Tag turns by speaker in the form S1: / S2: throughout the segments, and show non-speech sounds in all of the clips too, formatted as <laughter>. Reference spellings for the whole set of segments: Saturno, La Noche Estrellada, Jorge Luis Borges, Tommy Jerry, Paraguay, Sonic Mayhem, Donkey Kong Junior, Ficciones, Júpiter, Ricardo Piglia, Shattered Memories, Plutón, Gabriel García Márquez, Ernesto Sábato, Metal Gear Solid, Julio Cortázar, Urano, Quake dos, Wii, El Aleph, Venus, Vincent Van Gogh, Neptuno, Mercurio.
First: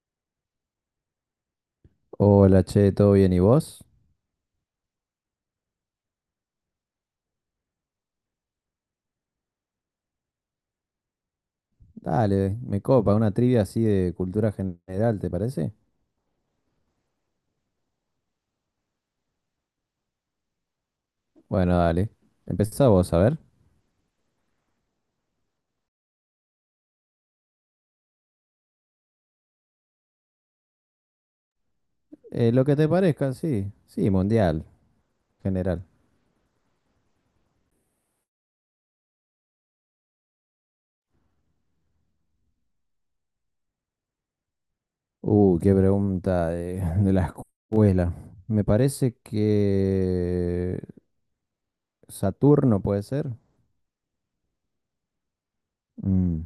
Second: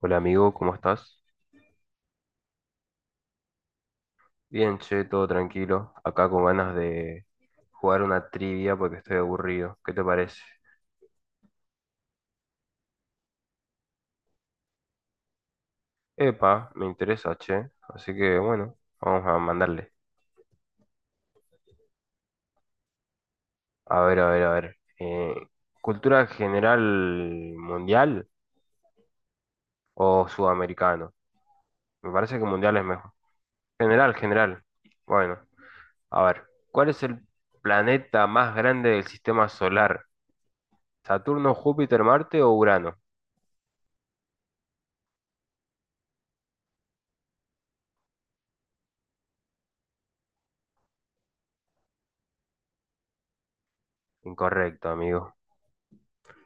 S1: Hola amigo, ¿cómo estás?
S2: Hola, che, ¿todo bien? ¿Y vos?
S1: Bien, che, todo tranquilo. Acá con ganas de jugar una trivia porque estoy aburrido. ¿Qué te parece?
S2: Dale, me copa, una trivia así de cultura general, ¿te parece?
S1: Epa, me interesa, che. Así que bueno, vamos a mandarle.
S2: Bueno, dale. Empezá vos, a ver.
S1: A ver, a ver, a ver. ¿Cultura general mundial o sudamericano? Me parece que
S2: Lo que
S1: mundial es
S2: te
S1: mejor.
S2: parezca, sí. Sí,
S1: General, general.
S2: mundial,
S1: Bueno,
S2: general.
S1: a ver. ¿Cuál es el planeta más grande del sistema solar? ¿Saturno, Júpiter, Marte o Urano?
S2: Qué pregunta de, <laughs> de la escuela. Me parece que Saturno puede ser.
S1: Incorrecto, amigo.
S2: Mm,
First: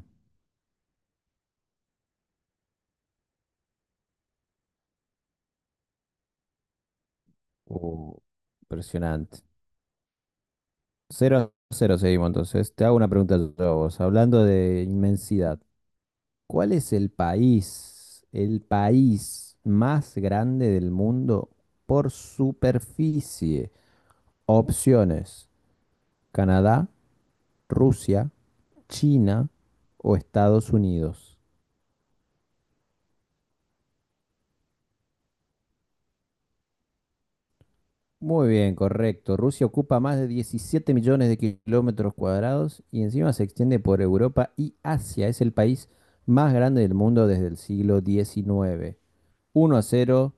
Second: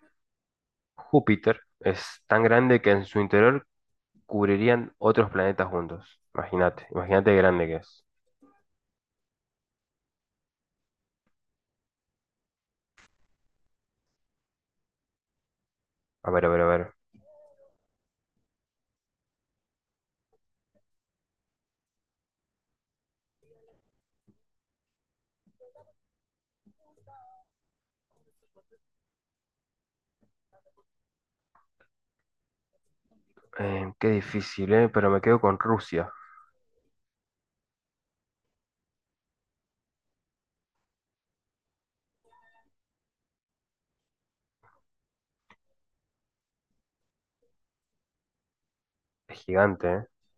S1: Júpiter es tan grande que en su interior cubrirían otros planetas juntos. Imagínate, imagínate de grande que es.
S2: uh, impresionante. Cero a 0 seguimos entonces. Te hago una pregunta yo a vos, hablando de inmensidad.
S1: A ver, a ver, a
S2: ¿Cuál
S1: ver.
S2: es el país más grande del mundo por superficie? Opciones: Canadá, Rusia, China o Estados Unidos.
S1: Qué difícil, ¿eh? Pero me quedo con Rusia.
S2: Muy bien, correcto. Rusia ocupa más de 17 millones de kilómetros cuadrados y encima se extiende por Europa y Asia. Es el país más grande del mundo desde el siglo XIX.
S1: Es
S2: Uno a
S1: gigante, ¿eh?
S2: cero,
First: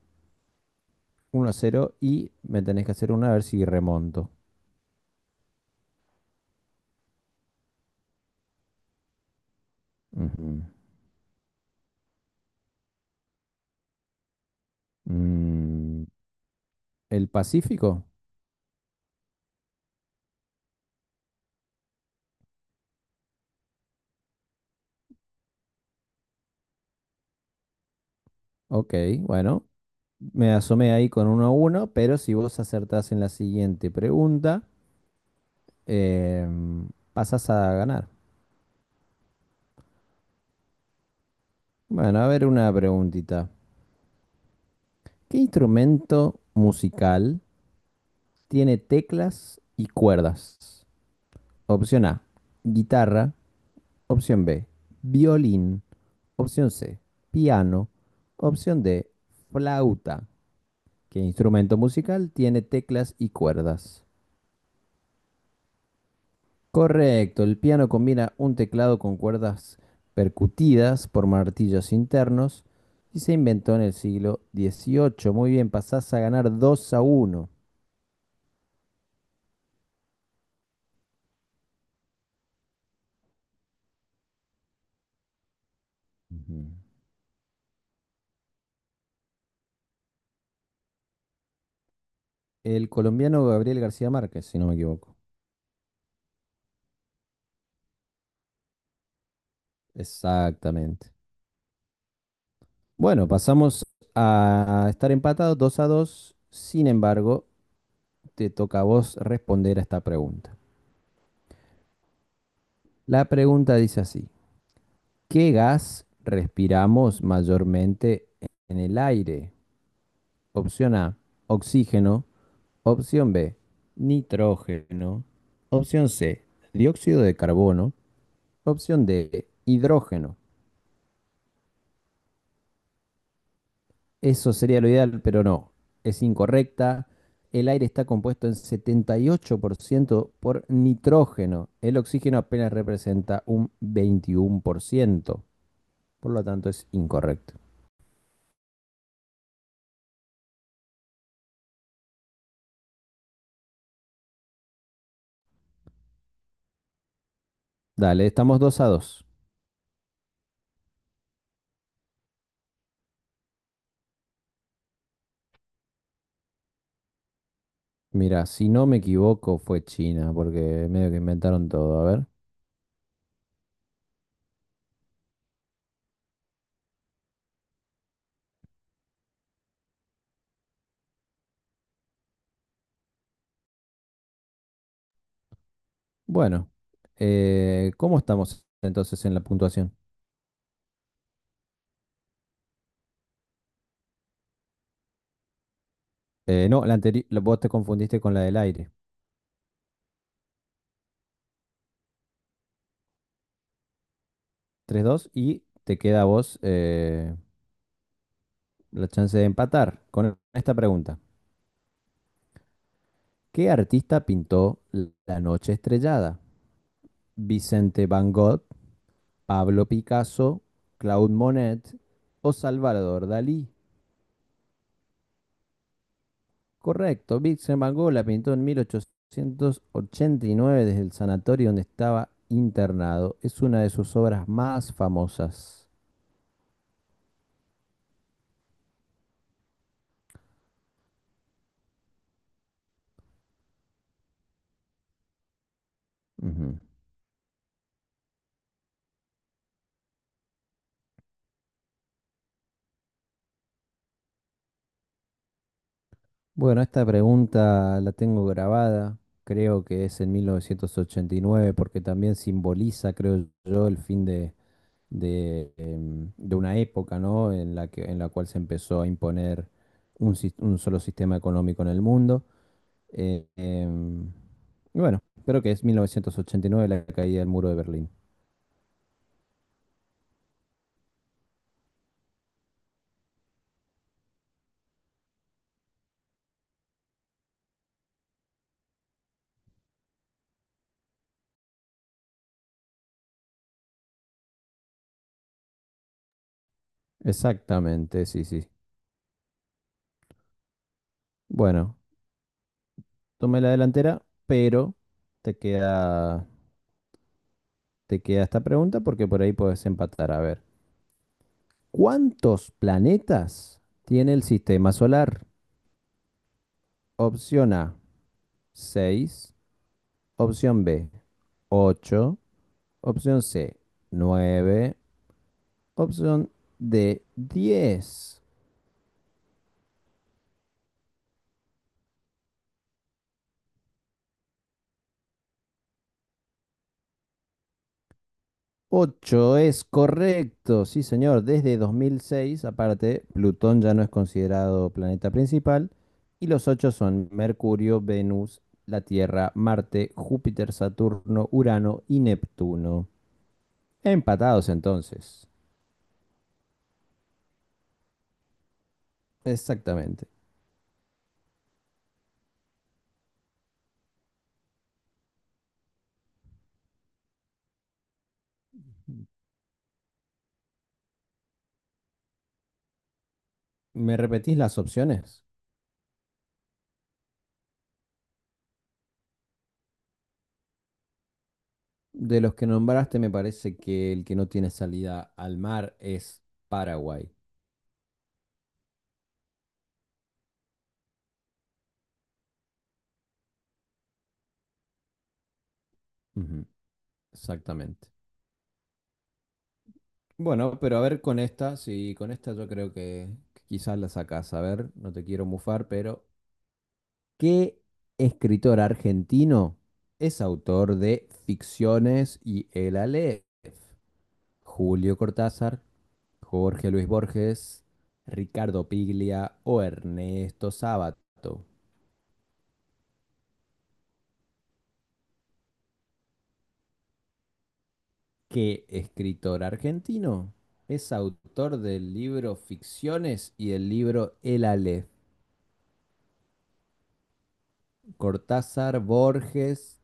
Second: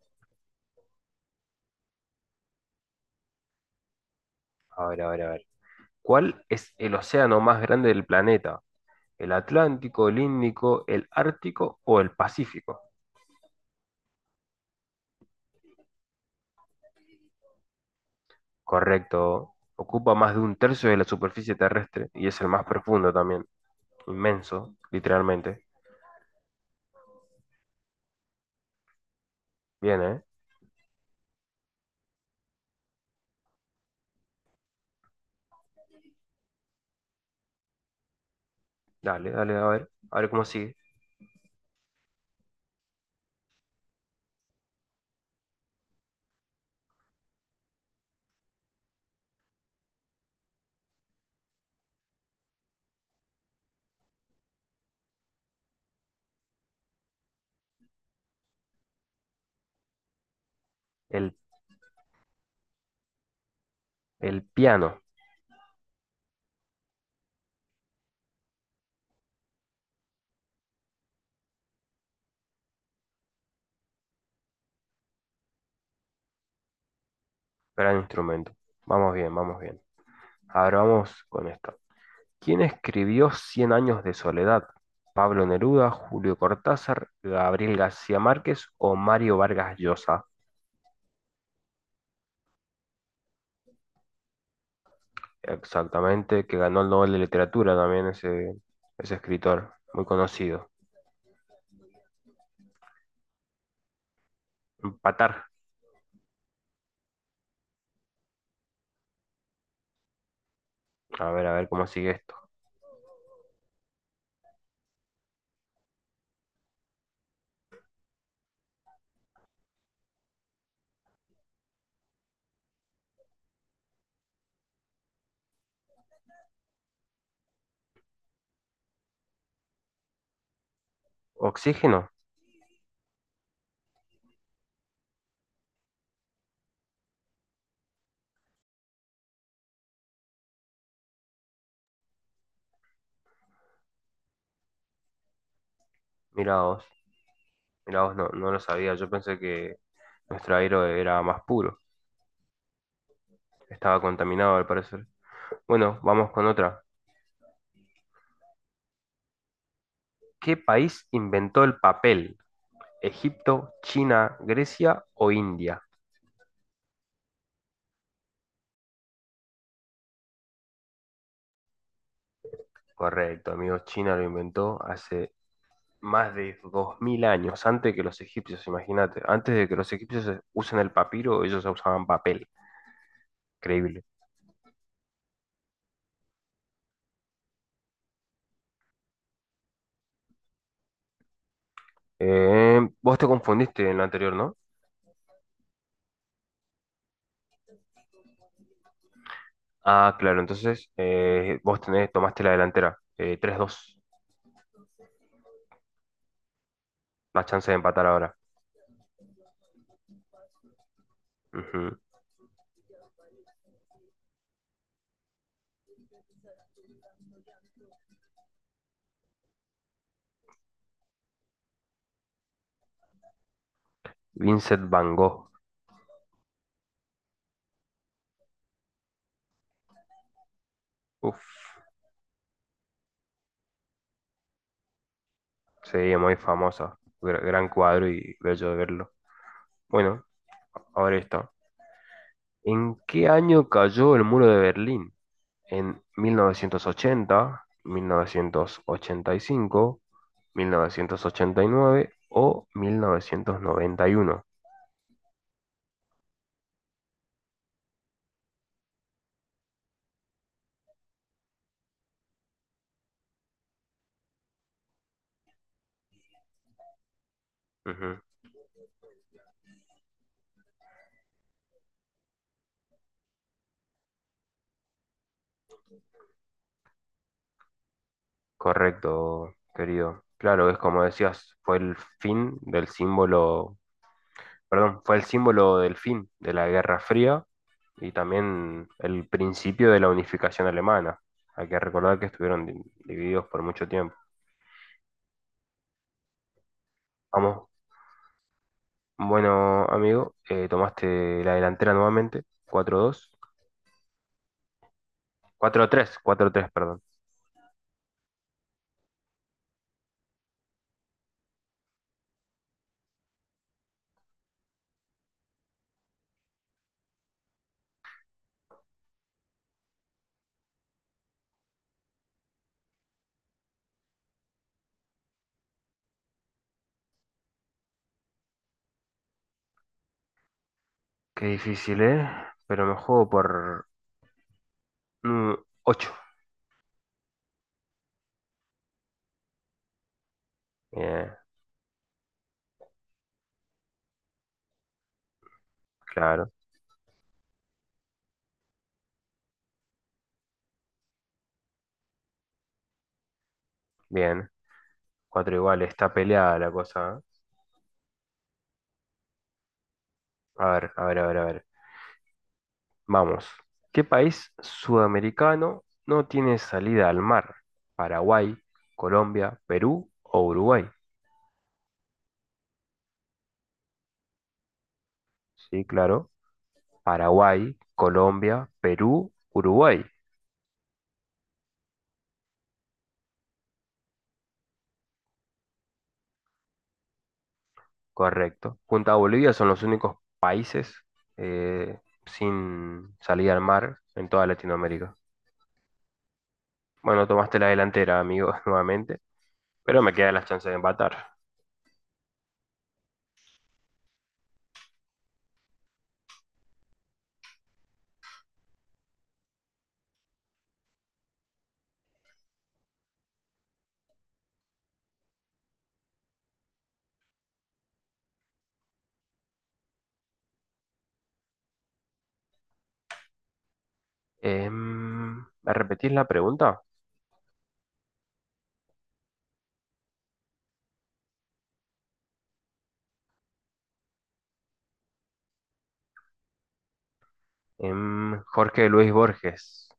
S2: 1-0 y me tenés que hacer una a ver si remonto.
S1: A ver, a ver, a ver. ¿Cuál es el océano más grande del planeta? ¿El Atlántico, el
S2: Ujú.
S1: Índico, el Ártico o el Pacífico?
S2: Mm, ¿el Pacífico?
S1: Correcto. Ocupa más de un tercio de la superficie terrestre y es el más profundo también. Inmenso, literalmente.
S2: Ok, bueno,
S1: Bien, ¿eh?
S2: me asomé ahí con 1-1, pero si vos acertás en la siguiente pregunta, pasás a ganar.
S1: Dale, dale, a ver. A ver cómo sigue.
S2: Bueno, a ver una preguntita. ¿Qué instrumento musical tiene teclas y cuerdas? Opción A, guitarra. Opción B, violín. Opción C, piano. Opción D, flauta. ¿Qué
S1: El
S2: instrumento musical tiene teclas y cuerdas?
S1: El piano,
S2: Correcto, el piano combina un teclado con cuerdas percutidas por martillos internos y se inventó en el siglo XVIII. Muy bien, pasás a ganar 2-1.
S1: gran instrumento. Vamos bien, vamos bien. Ahora vamos con esto. ¿Quién escribió Cien años de soledad? ¿Pablo Neruda, Julio
S2: Ujú.
S1: Cortázar, Gabriel García Márquez o Mario Vargas Llosa?
S2: El colombiano Gabriel García Márquez, si no me equivoco.
S1: Exactamente, que ganó el Nobel de Literatura también ese escritor, muy conocido.
S2: Exactamente. Bueno, pasamos a estar
S1: Empatar.
S2: empatados 2-2. Sin embargo, te toca a vos responder a esta pregunta.
S1: A ver cómo sigue esto.
S2: La pregunta dice así: ¿Qué gas respiramos mayormente en el aire? Opción A, oxígeno. Opción B, nitrógeno. Opción C, dióxido de carbono. Opción D, hidrógeno.
S1: ¿Oxígeno?
S2: Eso sería lo ideal, pero no. Es incorrecta. El aire está compuesto en 78% por ciento por nitrógeno. El oxígeno apenas representa un 21% por ciento, por lo
S1: Mirá
S2: tanto,
S1: vos,
S2: es incorrecto.
S1: mirá vos, no, no lo sabía. Yo pensé que nuestro aire era más puro. Estaba contaminado al parecer. Bueno, vamos con otra.
S2: Dale, estamos 2-2.
S1: ¿Qué país inventó el papel? ¿Egipto, China, Grecia o India?
S2: Mira, si no me equivoco, fue China, porque medio que inventaron todo. A ver.
S1: Correcto, amigos, China lo inventó hace más de 2000 años, antes que los egipcios, imagínate. Antes de que los egipcios usen el papiro, ellos usaban papel. Increíble.
S2: Bueno, ¿cómo estamos entonces en la puntuación?
S1: Vos te confundiste en lo anterior, ¿no?
S2: No, vos te confundiste con la del aire.
S1: Ah, claro, entonces vos tenés, tomaste la delantera. 3-2,
S2: 3-2 y te queda a vos
S1: la chance de empatar ahora.
S2: la chance de empatar con esta pregunta.
S1: Ujú.
S2: ¿Qué artista pintó La Noche Estrellada? ¿Vicente Van Gogh, Pablo Picasso, Claude Monet o Salvador Dalí?
S1: Vincent Van Gogh.
S2: Correcto, Vincent Van Gogh la pintó en 1889 desde el
S1: Uf,
S2: sanatorio donde estaba internado. Es una de sus obras más famosas.
S1: sí, muy famoso. Gran cuadro y bello de verlo. Bueno, ahora está. ¿En qué año cayó el muro de Berlín? ¿En
S2: Ujú.
S1: 1980, 1985, 1989 o 1991?
S2: Bueno, esta pregunta la tengo grabada, creo que es en 1989, porque también simboliza, creo yo, el fin de una época, ¿no? En la que, en
S1: Ujú.
S2: la cual se empezó a imponer un solo sistema económico en el mundo. Eh, em, Y bueno, creo que es 1989 la caída del muro de Berlín.
S1: Correcto, querido. Claro, es como decías, fue el fin del símbolo, perdón, fue el símbolo del fin de la Guerra Fría y también el principio de la unificación alemana. Hay que recordar que estuvieron divididos por mucho tiempo. Vamos.
S2: Exactamente, sí, sí.
S1: Bueno, amigo, tomaste la
S2: Bueno,
S1: delantera nuevamente. Cuatro dos,
S2: tomé la delantera, pero te
S1: cuatro tres,
S2: queda,
S1: cuatro tres, perdón.
S2: te queda esta pregunta porque por ahí puedes empatar. A ver, ¿cuántos planetas tiene el sistema solar? Opción A, 6. Opción B, 8. Opción C, 9. Opción D, 10.
S1: Qué difícil, ¿eh? Pero me juego por mm, 8.
S2: 8 es correcto, sí
S1: Bien,
S2: señor. Desde 2006, aparte, Plutón ya no es considerado planeta principal y
S1: claro.
S2: los ocho son Mercurio, Venus, la Tierra, Marte, Júpiter, Saturno, Urano y Neptuno.
S1: Bien.
S2: Empatados entonces.
S1: Cuatro iguales. Está peleada la cosa, ¿eh?
S2: Exactamente.
S1: A ver, a ver, a ver, a ver. Vamos. ¿Qué país sudamericano no tiene salida al mar? ¿Paraguay, Colombia, Perú o Uruguay?
S2: ¿Me repetís las opciones?
S1: Sí, claro. Paraguay, Colombia, Perú, Uruguay.
S2: De los que nombraste, me parece que el que no tiene salida al mar es Paraguay.
S1: Correcto. Junto a Bolivia son los únicos países eh, sin salida al mar en toda Latinoamérica.
S2: Ujú.
S1: Bueno, tomaste la
S2: Exactamente.
S1: delantera, amigo, <laughs> nuevamente, pero me quedan las chances
S2: Bueno,
S1: de
S2: pero a ver
S1: empatar.
S2: con esta, sí, con esta yo creo que quizás la sacás. A ver, no te quiero mufar, pero ¿qué escritor argentino es autor de Ficciones y El Aleph? Julio Cortázar, Jorge Luis Borges, Ricardo Piglia o Ernesto Sábato.
S1: Em, ¿Me repetís la pregunta?
S2: ¿Qué escritor argentino es autor del libro Ficciones y del libro El Aleph?
S1: Jorge
S2: Cortázar,
S1: Luis Borges,
S2: Borges.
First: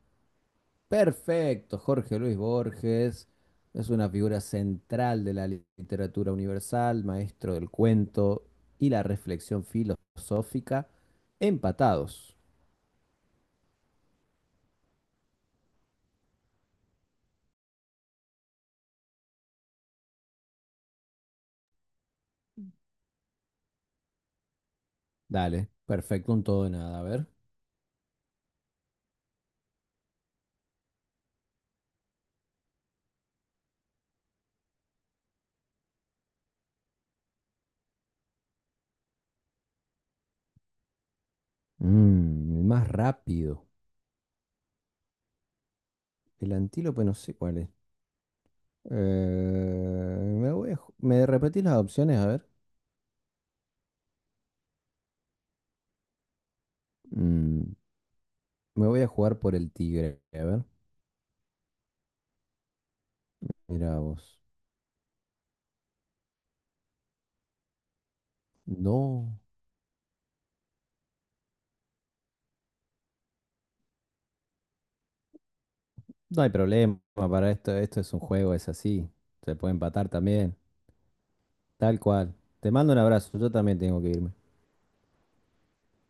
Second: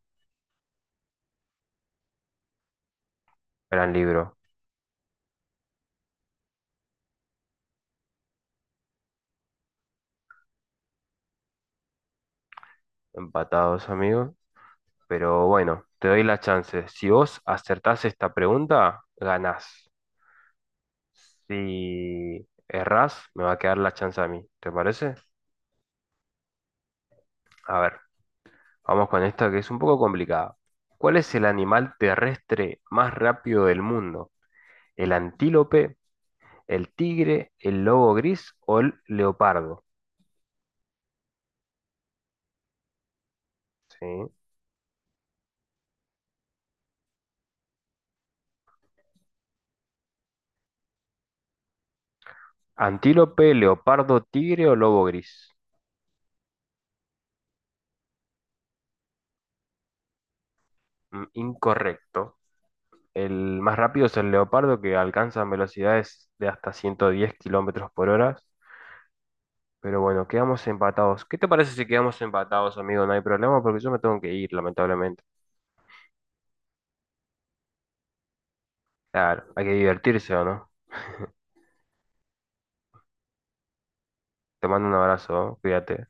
S2: Perfecto, Jorge Luis Borges es
S1: gran
S2: una
S1: libro.
S2: figura central de la literatura universal, maestro del cuento y la reflexión filosófica. Empatados.
S1: Empatados, amigo. Pero bueno, te doy la chance. Si vos acertás esta pregunta, ganás. Si errás, me va a quedar la chance a mí. ¿Te parece?
S2: Dale, perfecto, un todo de nada, a ver.
S1: A ver. Vamos con esta que es un poco complicada. ¿Cuál es el animal terrestre más rápido del mundo? ¿El antílope, el tigre, el lobo gris o el leopardo?
S2: El más rápido.
S1: ¿Sí?
S2: El antílope no sé cuál es. Me repetís las opciones, a ver.
S1: Antílope, leopardo, tigre o lobo gris.
S2: Mm, me voy a jugar por el tigre, a ver.
S1: Mm, incorrecto. El más
S2: Mira
S1: rápido es el
S2: vos.
S1: leopardo que alcanza velocidades de hasta 110 kilómetros por hora.
S2: No.
S1: Pero bueno, quedamos empatados. ¿Qué te parece si quedamos empatados, amigo? No hay problema porque yo me tengo que ir, lamentablemente.
S2: No hay problema para esto, esto es un juego, es así.
S1: Claro,
S2: Se
S1: hay
S2: puede
S1: que
S2: empatar
S1: divertirse, ¿o
S2: también,
S1: no?
S2: tal cual. Te mando un abrazo, yo también tengo que irme.
S1: Te mando un abrazo, cuídate.